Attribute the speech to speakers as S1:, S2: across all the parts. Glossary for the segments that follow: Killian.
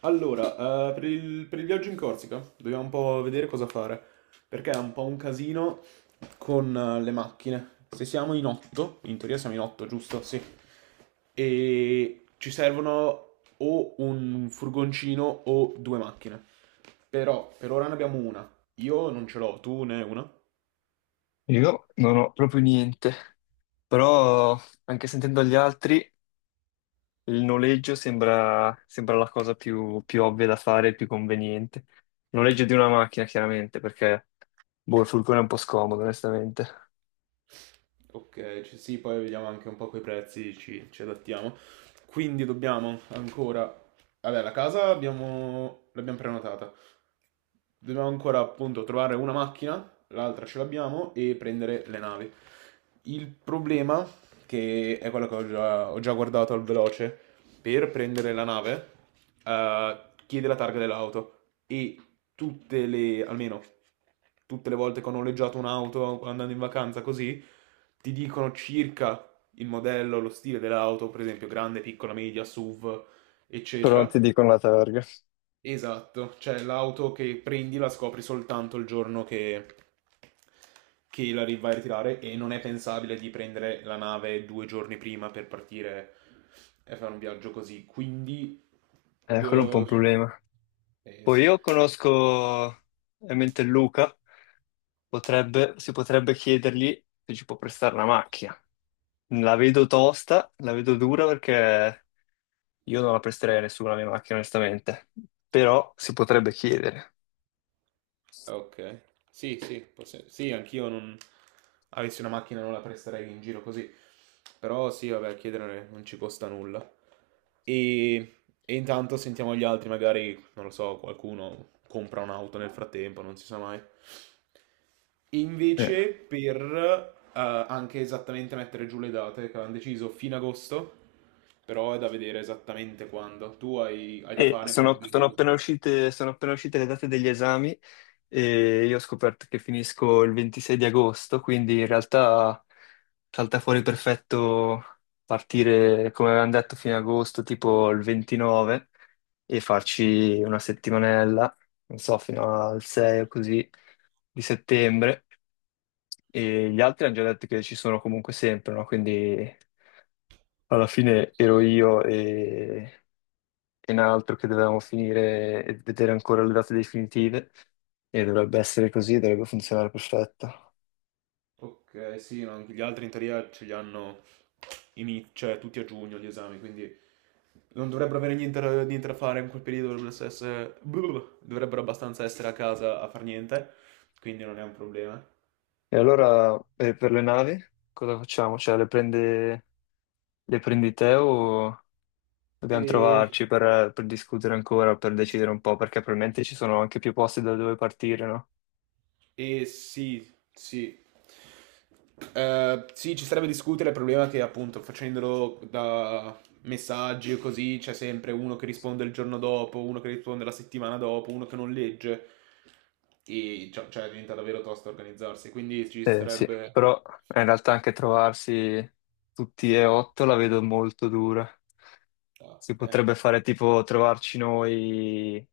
S1: Allora, per il viaggio in Corsica dobbiamo un po' vedere cosa fare, perché è un po' un casino con le macchine. Se siamo in otto, in teoria siamo in otto, giusto? Sì. E ci servono o un furgoncino o 2 macchine. Però per ora ne abbiamo una. Io non ce l'ho, tu ne hai una?
S2: Io non ho proprio niente, però anche sentendo gli altri, il noleggio sembra la cosa più ovvia da fare, più conveniente. Il noleggio di una macchina, chiaramente, perché boh, il furgone è un po' scomodo, onestamente.
S1: Ok, sì, poi vediamo anche un po' quei prezzi, ci adattiamo. Quindi dobbiamo ancora... Vabbè, la casa abbiamo... l'abbiamo prenotata. Dobbiamo ancora appunto trovare una macchina, l'altra ce l'abbiamo, e prendere le navi. Il problema, che è quello che ho già guardato al veloce, per prendere la nave, eh, chiede la targa dell'auto e tutte le, almeno tutte le volte che ho noleggiato un'auto andando in vacanza così, ti dicono circa il modello, lo stile dell'auto, per esempio grande, piccola, media, SUV,
S2: Però non
S1: eccetera.
S2: ti dicono la targa.
S1: Esatto, cioè l'auto che prendi la scopri soltanto il giorno che vai a ritirare e non è pensabile di prendere la nave 2 giorni prima per partire e fare un viaggio così. Quindi,
S2: Quello è un po' un
S1: d-
S2: problema. Poi
S1: sì.
S2: io conosco ovviamente Luca, si potrebbe chiedergli se ci può prestare una macchina. La vedo tosta, la vedo dura perché io non la presterei a nessuno la mia macchina, onestamente, però si potrebbe chiedere.
S1: Ok. Sì, sì, sì, anch'io non... Avessi una macchina non la presterei in giro così. Però sì, vabbè, chiedere non ci costa nulla. E, e intanto sentiamo gli altri, magari, non lo so, qualcuno compra un'auto nel frattempo, non si sa mai.
S2: Eh.
S1: Invece per eh, anche esattamente mettere giù le date che avevano deciso fino agosto, però è da vedere esattamente quando. Hai da
S2: E
S1: fare in quel periodo così.
S2: sono appena uscite le date degli esami e io ho scoperto che finisco il 26 di agosto, quindi in realtà salta fuori perfetto partire, come avevamo detto, fine agosto, tipo il 29, e farci una settimanella, non so, fino al 6 o così di settembre. E gli altri hanno già detto che ci sono comunque sempre, no? Quindi alla fine ero e un altro che dovevamo finire e vedere ancora le date definitive e dovrebbe essere così, dovrebbe funzionare perfetto.
S1: Ok, sì, no, anche gli altri in teoria ce li hanno cioè, tutti a giugno gli esami, quindi non dovrebbero avere niente, da niente da fare in quel periodo, dovrebbero, essere, dovrebbero abbastanza essere a casa a far niente, quindi non è un problema.
S2: E allora per le navi cosa facciamo? Cioè le prendi te o dobbiamo
S1: E
S2: trovarci per discutere ancora, per decidere un po', perché probabilmente ci sono anche più posti da dove partire, no?
S1: E sì, sì. Sì, ci sarebbe discutere, il problema è che appunto facendolo da messaggi o così c'è sempre uno che risponde il giorno dopo, uno che risponde la settimana dopo, uno che non legge e cioè, diventa davvero tosto organizzarsi, quindi ci
S2: Sì,
S1: sarebbe...
S2: però in realtà anche trovarsi tutti e 8 la vedo molto dura.
S1: Ah,
S2: Si potrebbe fare tipo trovarci noi,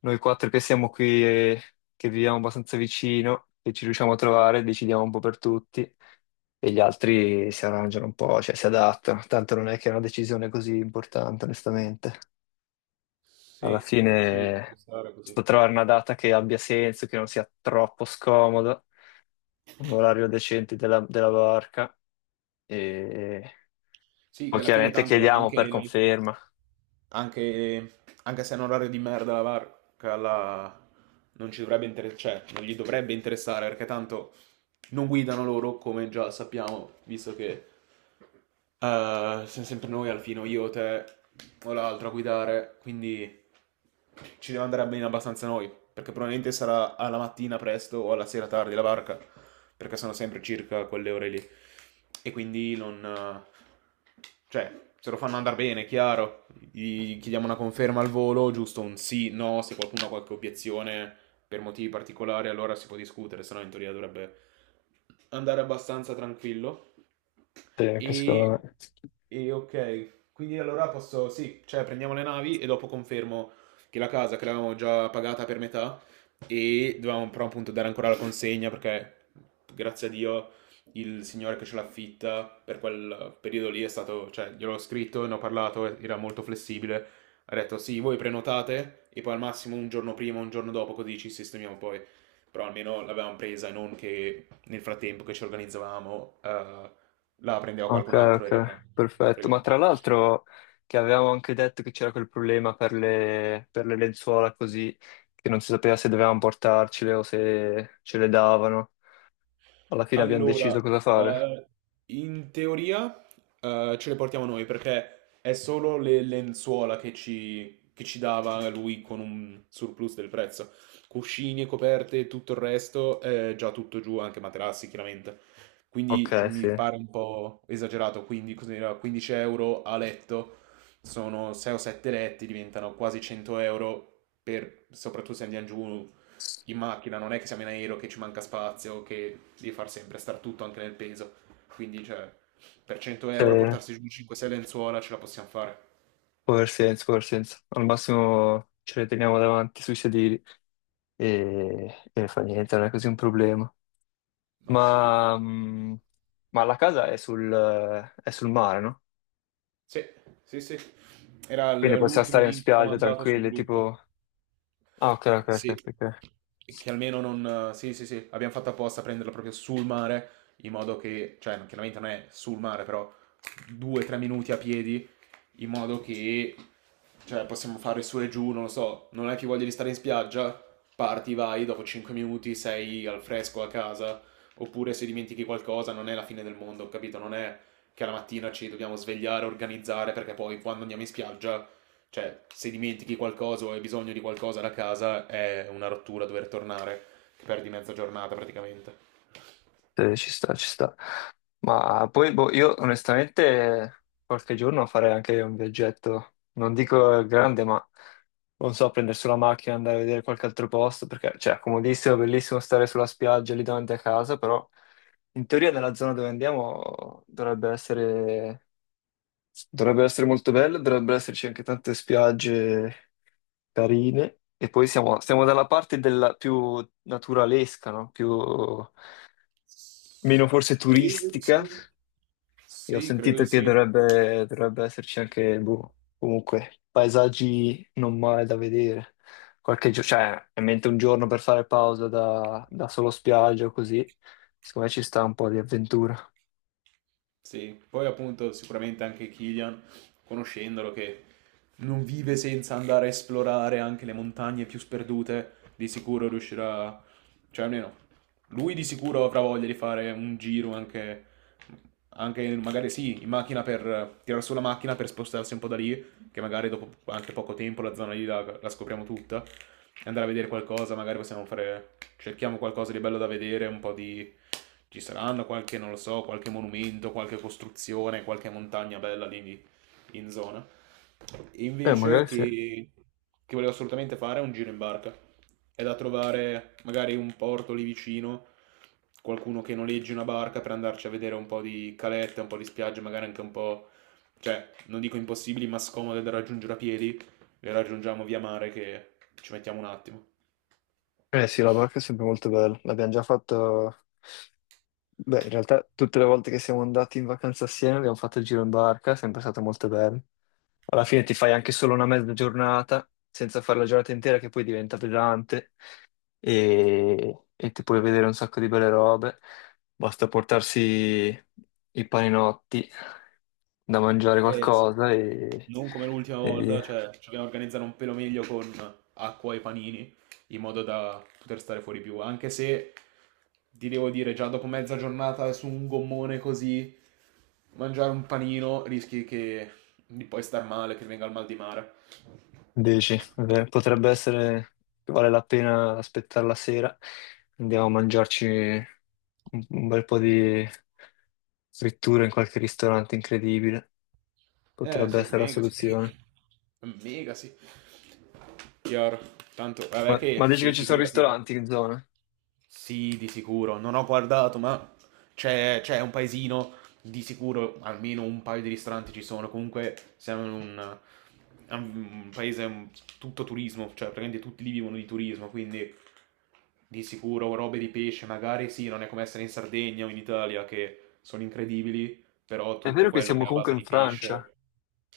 S2: noi 4 che siamo qui e che viviamo abbastanza vicino, che ci riusciamo a trovare, decidiamo un po' per tutti e gli altri si arrangiano un po', cioè si adattano. Tanto non è che è una decisione così importante, onestamente.
S1: sì,
S2: Alla
S1: sì, ci può
S2: fine
S1: stare così.
S2: sto trovare una data che abbia senso, che non sia troppo scomoda, un orario decente della barca e
S1: Sì, che
S2: poi
S1: alla fine
S2: chiaramente
S1: tanto
S2: chiediamo per
S1: anche...
S2: conferma.
S1: Anche, anche se è un orario di merda la barca, non ci dovrebbe interessare, cioè, non gli dovrebbe interessare perché tanto non guidano loro, come già sappiamo, visto che siamo sempre noi al fine, o io, te o l'altro a guidare, quindi ci deve andare bene abbastanza noi, perché probabilmente sarà alla mattina presto o alla sera tardi la barca, perché sono sempre circa quelle ore lì. E quindi non... cioè, se lo fanno andare bene, chiaro gli chiediamo una conferma al volo, giusto un sì, no, se qualcuno ha qualche obiezione per motivi particolari allora si può discutere, se no in teoria dovrebbe andare abbastanza tranquillo.
S2: Sì, anche secondo
S1: E,
S2: me.
S1: e ok, quindi allora posso, sì, cioè prendiamo le navi e dopo confermo che la casa che l'avevamo già pagata per metà e dovevamo però appunto dare ancora la consegna perché grazie a Dio il signore che ce l'affitta per quel periodo lì è stato, cioè gliel'ho scritto, ne ho parlato, e era molto flessibile, ha detto sì, voi prenotate e poi al massimo un giorno prima, un giorno dopo così ci sistemiamo poi, però almeno l'avevamo presa e non che nel frattempo che ci organizzavamo... la prendeva
S2: Ok,
S1: qualcun altro e rimaneva
S2: ok, perfetto. Ma tra
S1: fregato.
S2: l'altro che avevamo anche detto che c'era quel problema per per le lenzuola così, che non si sapeva se dovevamo portarcele o se ce le davano. Alla fine abbiamo deciso
S1: Allora,
S2: cosa fare.
S1: eh, in teoria ce le portiamo noi perché è solo le lenzuola che ci dava lui con un surplus del prezzo. Cuscini e coperte, tutto il resto è già tutto giù, anche materassi chiaramente.
S2: Ok,
S1: Quindi cioè,
S2: sì.
S1: mi pare un po' esagerato, quindi cos'era? 15 euro a letto sono 6 o 7 letti, diventano quasi 100 euro per, soprattutto se andiamo giù in macchina, non è che siamo in aereo che ci manca spazio, che devi far sempre star tutto anche nel peso. Quindi, cioè, per 100
S2: Sì,
S1: euro portarsi giù 5-6 lenzuola ce la possiamo fare.
S2: può aver senso, può aver senso. Al massimo ce le teniamo davanti sui sedili e fa niente, non è così un problema.
S1: Ma sì.
S2: Ma, mh, ma la casa è è sul mare, no?
S1: Sì, sì, sì. Era
S2: Quindi possiamo
S1: l'ultimo
S2: stare in
S1: link
S2: spiaggia
S1: comandato sul
S2: tranquilli,
S1: gruppo.
S2: tipo... Ah, ok, ok, ok,
S1: Sì.
S2: ok, ok.
S1: E che almeno non... Sì, sì, sì. Abbiamo fatto apposta a prenderla proprio sul mare, in modo che... Cioè, chiaramente non è sul mare, però 2-3 minuti a piedi in modo che cioè, possiamo fare su e giù, non lo so, non hai più voglia di stare in spiaggia, parti, vai, dopo 5 minuti sei al fresco a casa, oppure se dimentichi qualcosa non è la fine del mondo, capito? Non è che alla mattina ci dobbiamo svegliare, organizzare, perché poi quando andiamo in spiaggia, cioè se dimentichi qualcosa o hai bisogno di qualcosa da casa è una rottura dover tornare, che perdi mezza giornata praticamente.
S2: Sì, ci sta, ci sta. Ma poi boh, io onestamente qualche giorno farei anche un viaggetto, non dico grande, ma non so, prendere sulla macchina, andare a vedere qualche altro posto, perché cioè, è comodissimo, bellissimo stare sulla spiaggia lì davanti a casa, però in teoria nella zona dove andiamo dovrebbe essere molto bello, dovrebbero esserci anche tante spiagge carine. E poi siamo dalla parte della più naturalesca, no? Più meno forse
S1: Credo di
S2: turistica.
S1: sì.
S2: Io ho
S1: Sì, credo
S2: sentito
S1: di
S2: che
S1: sì.
S2: dovrebbe esserci anche, boh, comunque, paesaggi non male da vedere. Qualche giorno, cioè, ovviamente un giorno per fare pausa da solo spiaggia o così. Secondo me ci sta un po' di avventura.
S1: Sì, poi appunto sicuramente anche Killian, conoscendolo, che non vive senza andare a esplorare anche le montagne più sperdute, di sicuro riuscirà, cioè almeno lui di sicuro avrà voglia di fare un giro anche, anche magari sì, in macchina per tirare su la macchina per spostarsi un po' da lì, che magari dopo anche poco tempo la zona lì la scopriamo tutta, e andare a vedere qualcosa, magari possiamo fare, cerchiamo qualcosa di bello da vedere, un po' di... ci saranno qualche, non lo so, qualche monumento, qualche costruzione, qualche montagna bella lì in zona. E invece
S2: Magari sì.
S1: che, che volevo assolutamente fare è un giro in barca. È da trovare magari un porto lì vicino, qualcuno che noleggi una barca per andarci a vedere un po' di calette, un po' di spiagge, magari anche un po' cioè, non dico impossibili, ma scomode da raggiungere a piedi, le raggiungiamo via mare che ci mettiamo un attimo.
S2: Eh sì, la barca è sempre molto bella. L'abbiamo già fatto... Beh, in realtà tutte le volte che siamo andati in vacanza assieme abbiamo fatto il giro in barca, è sempre stato molto bello. Alla fine ti fai anche solo una mezza giornata, senza fare la giornata intera che poi diventa pesante e ti puoi vedere un sacco di belle robe. Basta portarsi i paninotti da mangiare
S1: Eh sì.
S2: qualcosa
S1: Non come l'ultima
S2: e
S1: volta,
S2: via.
S1: cioè, ci dobbiamo organizzare un pelo meglio con acqua e panini, in modo da poter stare fuori più, anche se ti devo dire, già dopo mezza giornata su un gommone così, mangiare un panino rischi che di poi star male, che venga il mal di mare.
S2: Dici, potrebbe essere che vale la pena aspettare la sera. Andiamo a mangiarci un bel po' di frittura in qualche ristorante incredibile.
S1: Eh
S2: Potrebbe
S1: sì,
S2: essere la
S1: mega sì.
S2: soluzione.
S1: Mega sì. Chiaro. Tanto, vabbè che
S2: Ma dici che
S1: sì,
S2: ci sono
S1: figurati.
S2: ristoranti in zona?
S1: Sì, di sicuro. Non ho guardato, ma c'è un paesino, di sicuro almeno un paio di ristoranti ci sono. Comunque siamo in un, è un paese tutto turismo, cioè praticamente tutti lì vivono di turismo, quindi di sicuro robe di pesce, magari sì, non è come essere in Sardegna o in Italia che sono incredibili, però
S2: È vero
S1: tutto
S2: che
S1: quello che
S2: siamo
S1: è a
S2: comunque
S1: base
S2: in
S1: di
S2: Francia,
S1: pesce...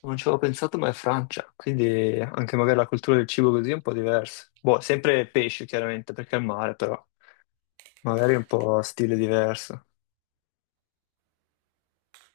S2: non ci avevo pensato, ma è Francia, quindi anche magari la cultura del cibo così è un po' diversa. Boh, sempre pesce chiaramente perché è il mare, però magari è un po' stile diverso.